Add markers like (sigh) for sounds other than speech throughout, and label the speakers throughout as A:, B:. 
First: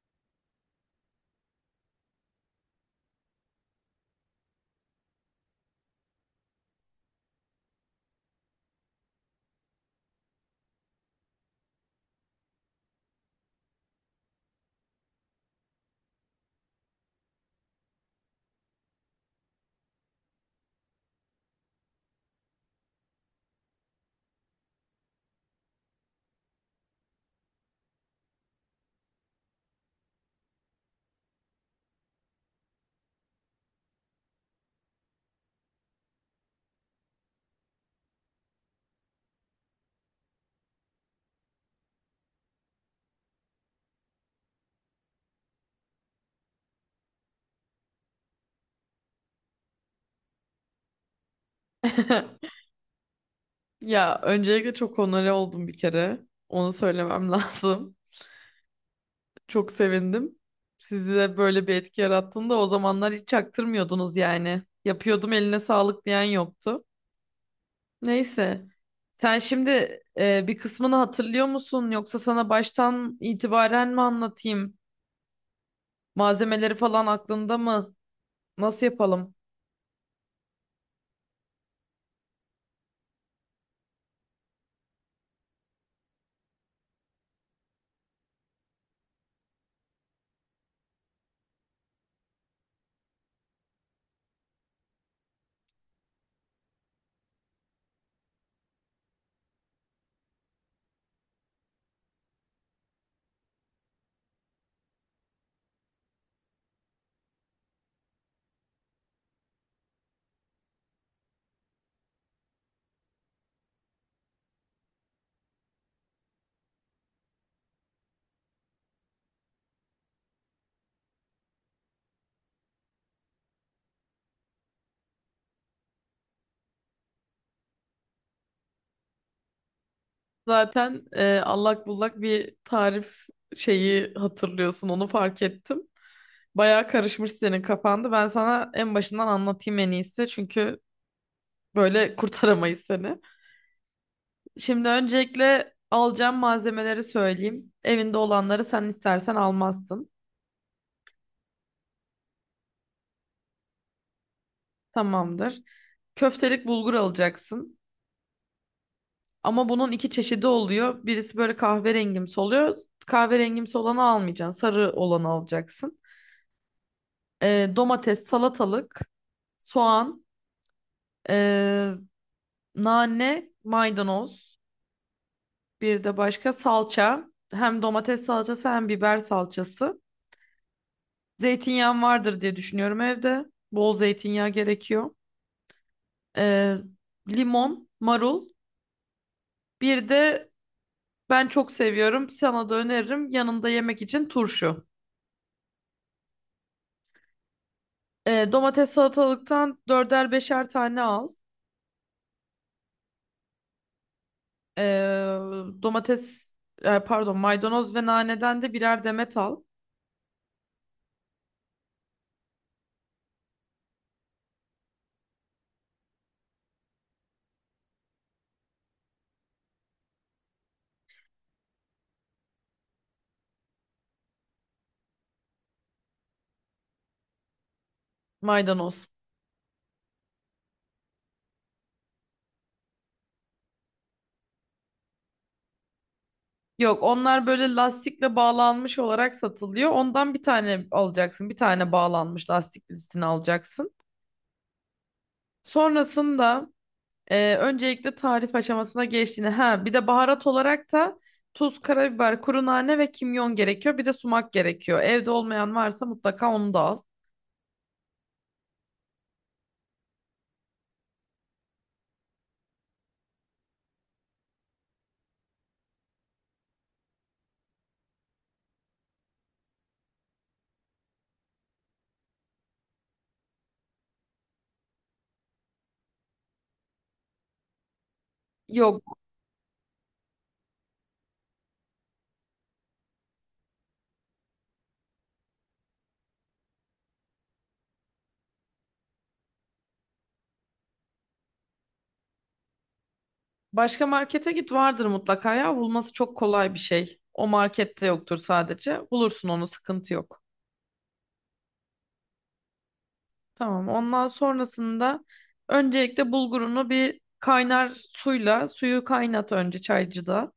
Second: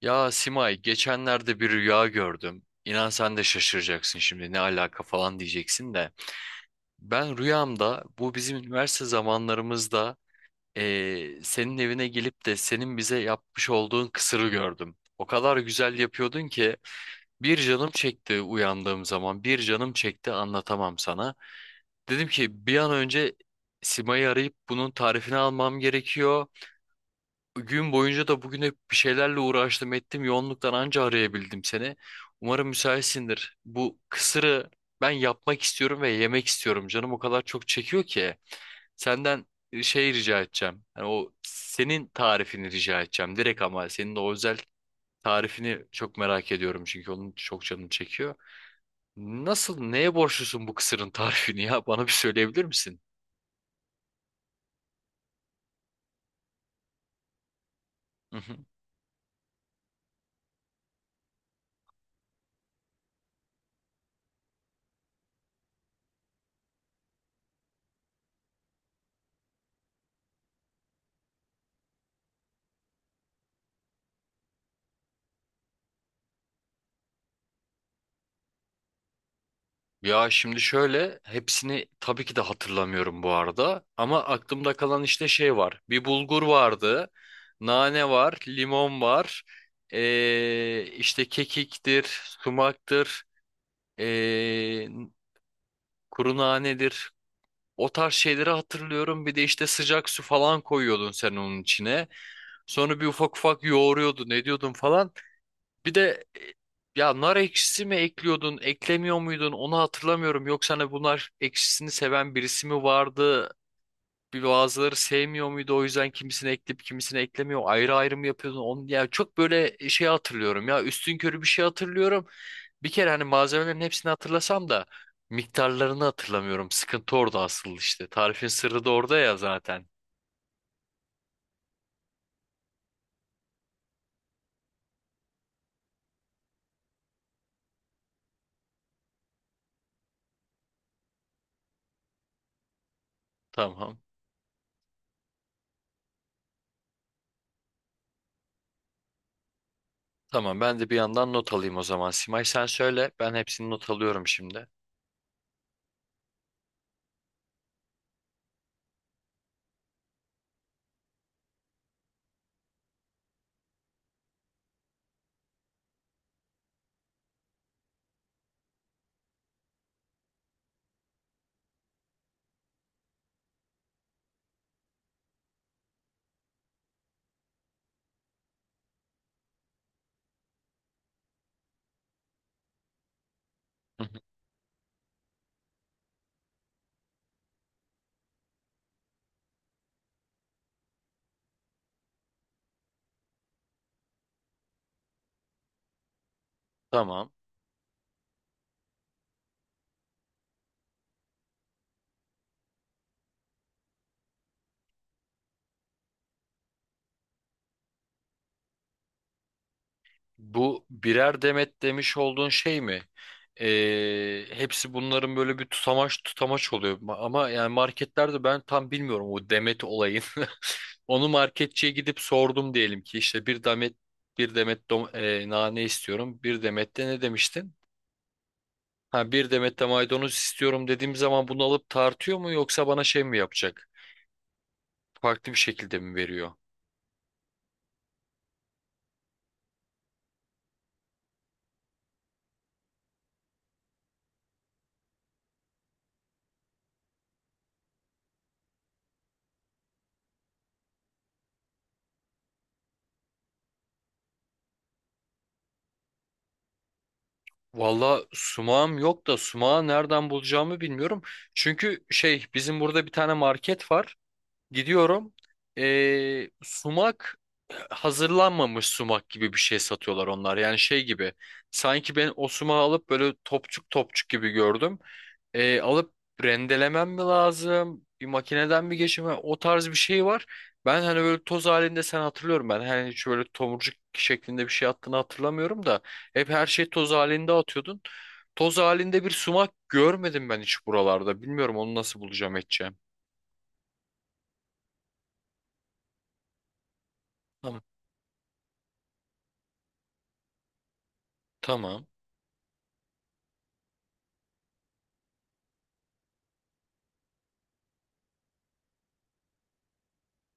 A: Ya Simay, geçenlerde bir rüya gördüm. İnan sen de şaşıracaksın şimdi ne alaka falan diyeceksin de. Ben rüyamda bu bizim üniversite zamanlarımızda senin evine gelip de senin bize yapmış olduğun kısırı gördüm. O kadar güzel yapıyordun ki bir canım çekti uyandığım zaman bir canım çekti anlatamam sana. Dedim ki bir an önce Simay'ı arayıp bunun tarifini almam gerekiyor. Gün boyunca da bugün hep bir şeylerle uğraştım ettim. Yoğunluktan anca arayabildim seni. Umarım müsaitsindir. Bu kısırı ben yapmak istiyorum ve yemek istiyorum. Canım o kadar çok çekiyor ki. Senden şey rica edeceğim. Yani o senin tarifini rica edeceğim. Direkt ama senin de o özel tarifini çok merak ediyorum. Çünkü onun çok canım çekiyor. Nasıl, neye borçlusun bu kısırın tarifini ya? (laughs) Bana bir söyleyebilir
B: (laughs)
A: misin?
B: Ya öncelikle çok onore oldum bir kere. Onu söylemem (laughs) lazım.
A: (laughs)
B: Çok sevindim. Sizi de böyle bir etki yarattığında o zamanlar hiç çaktırmıyordunuz yani. Yapıyordum eline sağlık diyen yoktu. Neyse. Sen şimdi bir kısmını hatırlıyor musun? Yoksa sana baştan itibaren mi anlatayım? Malzemeleri falan aklında mı? Nasıl yapalım?
A: Ya şimdi şöyle hepsini tabii ki de hatırlamıyorum bu arada ama aklımda kalan işte şey var. Bir bulgur vardı, nane var, limon var, işte kekiktir, sumaktır, ee, kuru nanedir. O tarz şeyleri hatırlıyorum. Bir de işte sıcak su falan koyuyordun sen onun içine. Sonra bir ufak ufak yoğuruyordun, ne diyordun falan. Bir de ya nar ekşisi mi ekliyordun, eklemiyor muydun onu hatırlamıyorum. Yoksa hani bunlar ekşisini seven birisi mi vardı? Bir bazıları sevmiyor muydu o yüzden kimisini ekleyip kimisini eklemiyor. Ayrı ayrı mı yapıyordun? Onu, yani çok böyle şey hatırlıyorum ya üstünkörü bir şey hatırlıyorum. Bir kere hani malzemelerin hepsini hatırlasam da miktarlarını hatırlamıyorum. Sıkıntı orada asıl işte. Tarifin sırrı da orada ya zaten.
B: Zaten allak bullak bir tarif şeyi hatırlıyorsun. Onu fark ettim. Bayağı karışmış senin kafanda. Ben sana en başından anlatayım en iyisi. Çünkü böyle kurtaramayız seni.
A: Tamam.
B: Şimdi öncelikle alacağım malzemeleri söyleyeyim. Evinde olanları sen istersen almazsın.
A: Tamam ben de bir yandan not alayım o zaman. Simay sen söyle ben hepsini not alıyorum şimdi.
B: Tamamdır. Köftelik bulgur alacaksın. Ama bunun iki çeşidi oluyor. Birisi böyle kahverengimsi oluyor. Kahverengimsi olanı almayacaksın. Sarı olanı alacaksın. Domates, salatalık, soğan, ee, nane, maydanoz. Bir de başka salça. Hem domates salçası hem biber salçası. Zeytinyağım vardır diye düşünüyorum evde. Bol
A: Hı hı.
B: zeytinyağı gerekiyor. Ee, Limon, marul. Bir de ben çok seviyorum. Sana da öneririm. Yanında yemek için turşu.
A: Tamam.
B: Domates salatalıktan dörder beşer tane al. Ee, Domates, pardon maydanoz ve naneden de birer demet al.
A: Bu birer demet demiş olduğun şey mi? Hepsi bunların böyle bir tutamaç tutamaç oluyor. Ama yani marketlerde ben tam bilmiyorum o demet olayın. (laughs) Onu marketçiye gidip sordum diyelim ki işte bir demet nane istiyorum. Bir demet de ne demiştin?
B: Maydanoz.
A: Ha bir demet de maydanoz istiyorum dediğim zaman bunu alıp tartıyor mu yoksa bana şey mi yapacak? Farklı bir şekilde mi veriyor?
B: Yok onlar böyle lastikle bağlanmış olarak satılıyor. Ondan bir tane alacaksın. Bir tane bağlanmış lastik birisini alacaksın. Sonrasında öncelikle tarif aşamasına geçtiğini. Ha bir de baharat olarak da tuz, karabiber, kuru nane ve kimyon gerekiyor. Bir de sumak gerekiyor. Evde olmayan varsa mutlaka onu da al.
A: Valla sumağım yok da sumağı nereden bulacağımı bilmiyorum. Çünkü şey bizim burada bir tane market var. Gidiyorum. Sumak hazırlanmamış sumak gibi bir şey satıyorlar onlar. Yani şey gibi. Sanki ben o sumağı alıp böyle topçuk topçuk gibi gördüm. Alıp rendelemem mi lazım? Bir makineden mi
B: Yok
A: geçirmem? O tarz bir şey var. Ben hani böyle toz halinde sen hatırlıyorum ben. Hani hiç böyle tomurcuk şeklinde bir şey attığını hatırlamıyorum da. Hep her şey toz halinde atıyordun. Toz halinde bir sumak görmedim ben hiç buralarda. Bilmiyorum onu nasıl bulacağım edeceğim.
B: başka markete git vardır mutlaka ya. Bulması çok kolay bir şey. O
A: Tamam.
B: markette yoktur sadece. Bulursun onu sıkıntı yok.
A: Tamam.
B: Tamam. Ondan sonrasında öncelikle bulgurunu bir kaynar suyla suyu kaynat önce çaycıda.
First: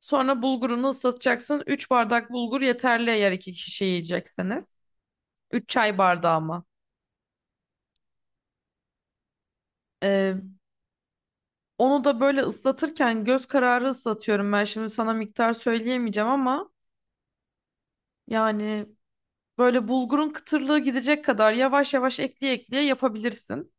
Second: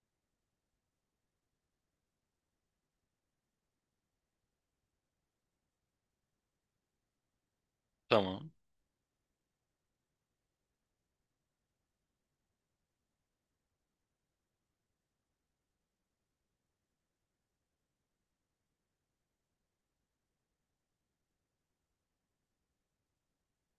B: Sonra bulgurunu ıslatacaksın. 3 bardak bulgur yeterli eğer 2 kişi yiyecekseniz. 3 çay bardağı ama.
A: Tamam.
B: Ee, Onu da böyle ıslatırken göz kararı ıslatıyorum ben. Şimdi sana miktar söyleyemeyeceğim ama yani böyle bulgurun kıtırlığı gidecek kadar yavaş yavaş ekleye ekleye yapabilirsin.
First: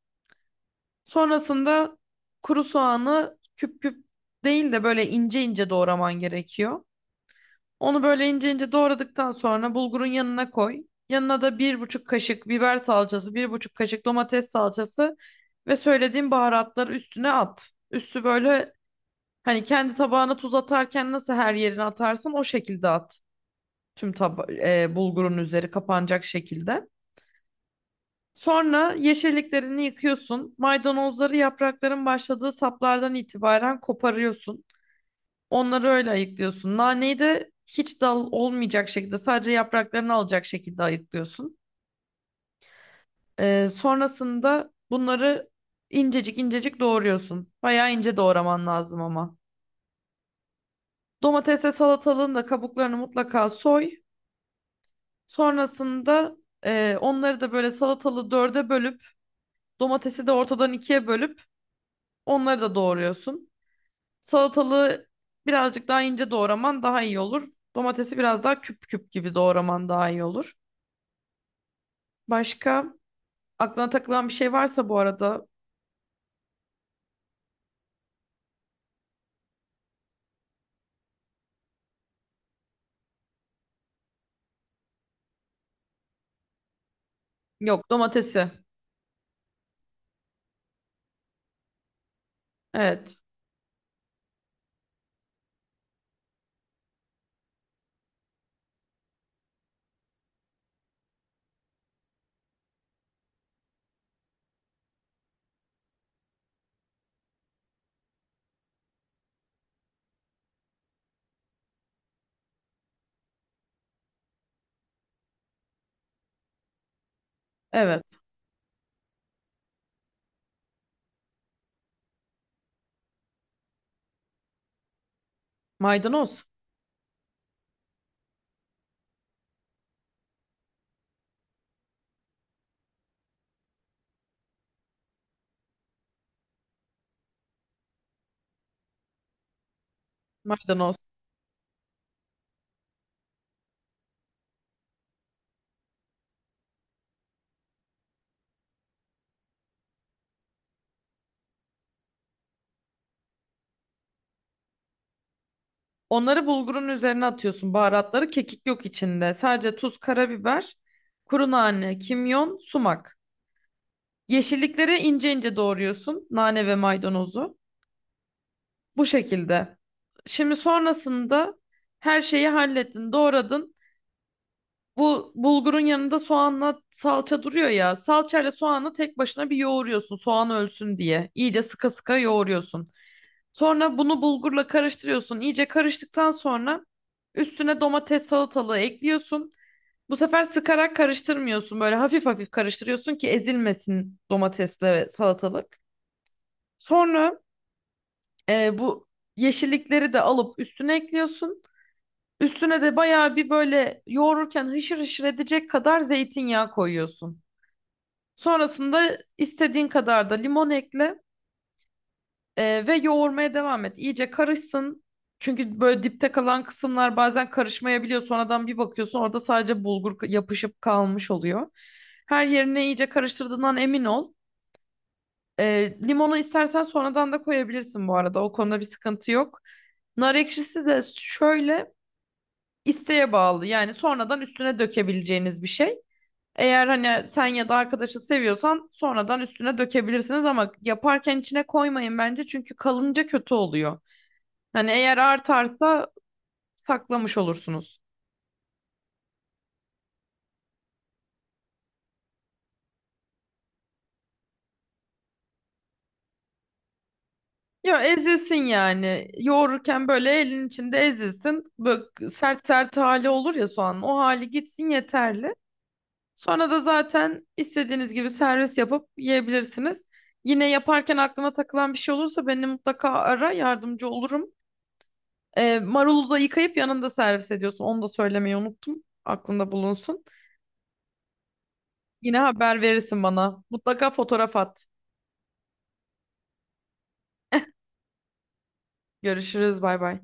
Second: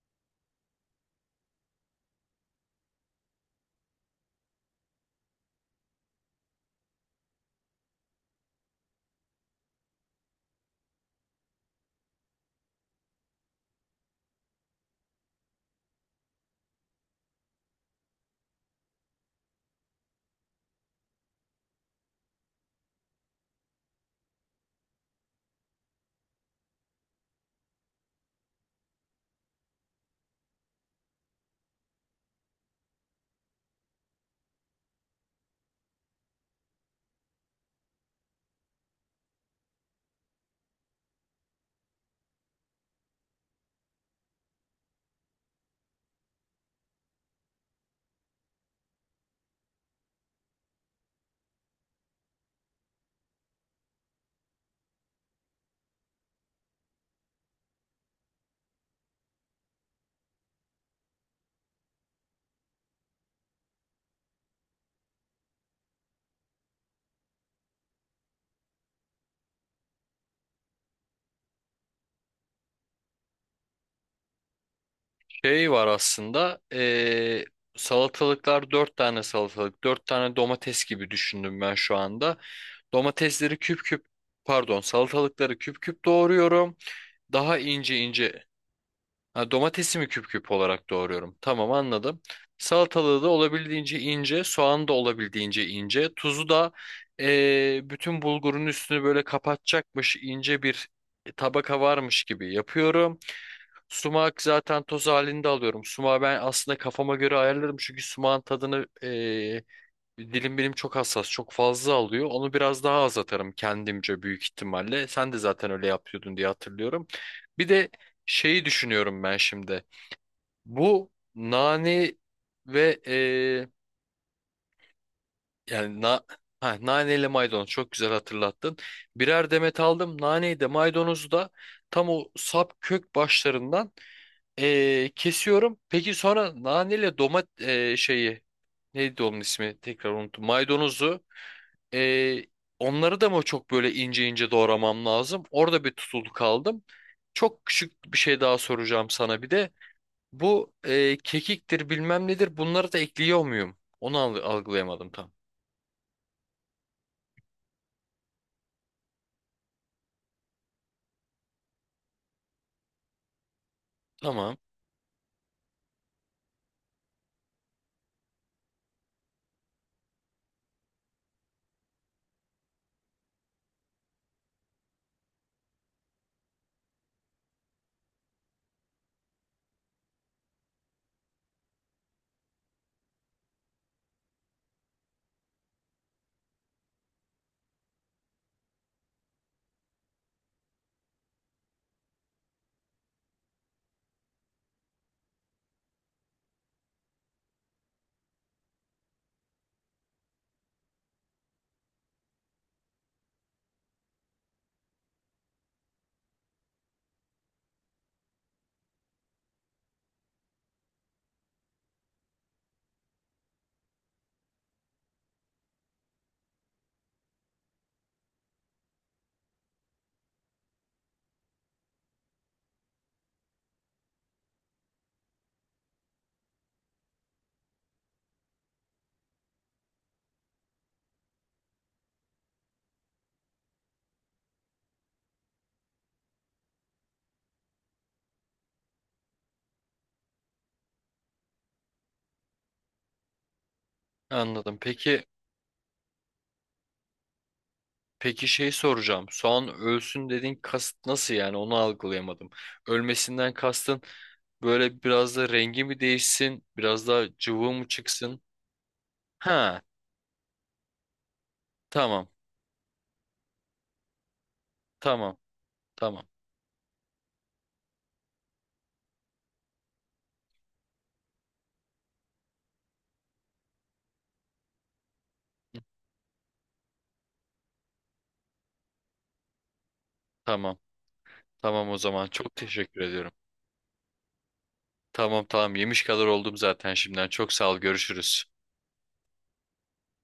B: Sonrasında kuru soğanı küp küp değil de böyle ince ince doğraman gerekiyor. Onu böyle ince ince doğradıktan sonra bulgurun yanına koy. Yanına da 1,5 kaşık biber salçası, 1,5 kaşık domates salçası ve söylediğim baharatları üstüne at. Üstü böyle hani kendi tabağına tuz atarken nasıl her yerine atarsın o şekilde at. Tüm bulgurun üzeri kapanacak şekilde. Sonra yeşilliklerini yıkıyorsun. Maydanozları yaprakların başladığı saplardan itibaren koparıyorsun. Onları öyle ayıklıyorsun. Naneyi de hiç dal olmayacak şekilde sadece yapraklarını alacak şekilde ayıklıyorsun. Sonrasında bunları incecik incecik doğruyorsun. Bayağı ince doğraman lazım ama. Domatesle salatalığın da kabuklarını mutlaka soy. Sonrasında onları da böyle salatalığı dörde bölüp domatesi de ortadan ikiye bölüp onları da doğruyorsun. Salatalığı birazcık daha ince doğraman daha iyi olur. Domatesi biraz daha küp küp gibi doğraman daha iyi olur. Başka aklına takılan bir şey varsa bu arada.
A: Şey var aslında. Salatalıklar dört tane salatalık. Dört tane domates gibi düşündüm ben şu anda. Domatesleri küp küp Pardon salatalıkları küp küp doğruyorum. Daha
B: Yok,
A: ince ince
B: domatesi.
A: ha, domatesimi küp küp olarak doğruyorum. Tamam anladım.
B: Evet.
A: Salatalığı da olabildiğince ince, soğanı da olabildiğince ince, tuzu da bütün bulgurun üstünü böyle kapatacakmış ince bir tabaka varmış gibi yapıyorum. Sumak zaten toz halinde alıyorum. Sumağı ben aslında kafama göre ayarlarım çünkü sumağın tadını dilim benim çok hassas, çok fazla alıyor. Onu biraz daha az atarım kendimce büyük ihtimalle. Sen de zaten öyle yapıyordun diye hatırlıyorum. Bir de
B: Evet.
A: şeyi düşünüyorum ben şimdi. Bu nane ve e, yani na,
B: Maydanoz.
A: ha, nane ile maydanoz çok güzel hatırlattın. Birer demet aldım. Naneyi de maydanozu da tam o sap kök başlarından kesiyorum. Peki sonra nane ile şeyi neydi onun ismi? Tekrar unuttum.
B: Maydanoz.
A: Maydanozu ee, Onları da mı çok böyle ince ince doğramam lazım? Orada bir tutuldu kaldım. Çok küçük bir şey daha soracağım sana bir de. Bu kekiktir bilmem nedir bunları da ekliyor muyum? Onu algılayamadım tam.
B: Onları bulgurun üzerine atıyorsun. Baharatları kekik yok içinde. Sadece tuz, karabiber, kuru nane, kimyon, sumak.
A: Tamam
B: Yeşillikleri ince ince doğruyorsun. Nane ve maydanozu. Bu şekilde. Şimdi sonrasında her şeyi hallettin, doğradın. Bu bulgurun yanında soğanla salça duruyor ya. Salçayla soğanı tek başına bir yoğuruyorsun soğan ölsün diye. İyice sıka sıka yoğuruyorsun. Sonra bunu bulgurla karıştırıyorsun. İyice karıştıktan sonra üstüne domates salatalığı ekliyorsun. Bu sefer sıkarak karıştırmıyorsun. Böyle hafif hafif karıştırıyorsun ki ezilmesin domatesle ve salatalık. Sonra bu yeşillikleri de alıp üstüne ekliyorsun. Üstüne de bayağı bir böyle yoğururken hışır hışır edecek kadar zeytinyağı koyuyorsun. Sonrasında istediğin kadar da limon ekle ve yoğurmaya devam et. İyice karışsın. Çünkü böyle dipte kalan kısımlar bazen karışmayabiliyor. Sonradan bir bakıyorsun orada sadece bulgur yapışıp kalmış oluyor. Her yerine iyice karıştırdığından emin ol. Limonu istersen sonradan da koyabilirsin bu arada. O konuda bir sıkıntı yok. Nar ekşisi de şöyle isteğe bağlı. Yani sonradan üstüne dökebileceğiniz bir şey. Eğer hani sen ya da arkadaşı seviyorsan sonradan üstüne dökebilirsiniz ama yaparken içine koymayın bence çünkü kalınca kötü oluyor.
A: anladım.
B: Hani eğer
A: Peki
B: artarsa saklamış olursunuz.
A: peki şey soracağım. Soğan ölsün dediğin kasıt nasıl yani onu algılayamadım. Ölmesinden kastın böyle biraz da rengi mi değişsin? Biraz daha cıvı mı
B: Ya
A: çıksın?
B: ezilsin yani.
A: Ha
B: Yoğururken böyle elin içinde ezilsin.
A: tamam
B: Böyle sert sert hali olur ya soğanın. O hali gitsin
A: tamam
B: yeterli.
A: tamam
B: Sonra da zaten istediğiniz gibi servis yapıp yiyebilirsiniz. Yine yaparken aklına takılan bir şey olursa beni mutlaka ara yardımcı olurum. Marulu da yıkayıp yanında servis ediyorsun. Onu da söylemeyi unuttum. Aklında bulunsun.
A: tamam. Tamam o zaman.
B: Yine
A: Çok
B: haber
A: teşekkür
B: verirsin
A: ediyorum.
B: bana. Mutlaka fotoğraf at.
A: Tamam tamam yemiş kadar oldum zaten şimdiden. Çok sağ ol. Görüşürüz.
B: Görüşürüz. Bay bay.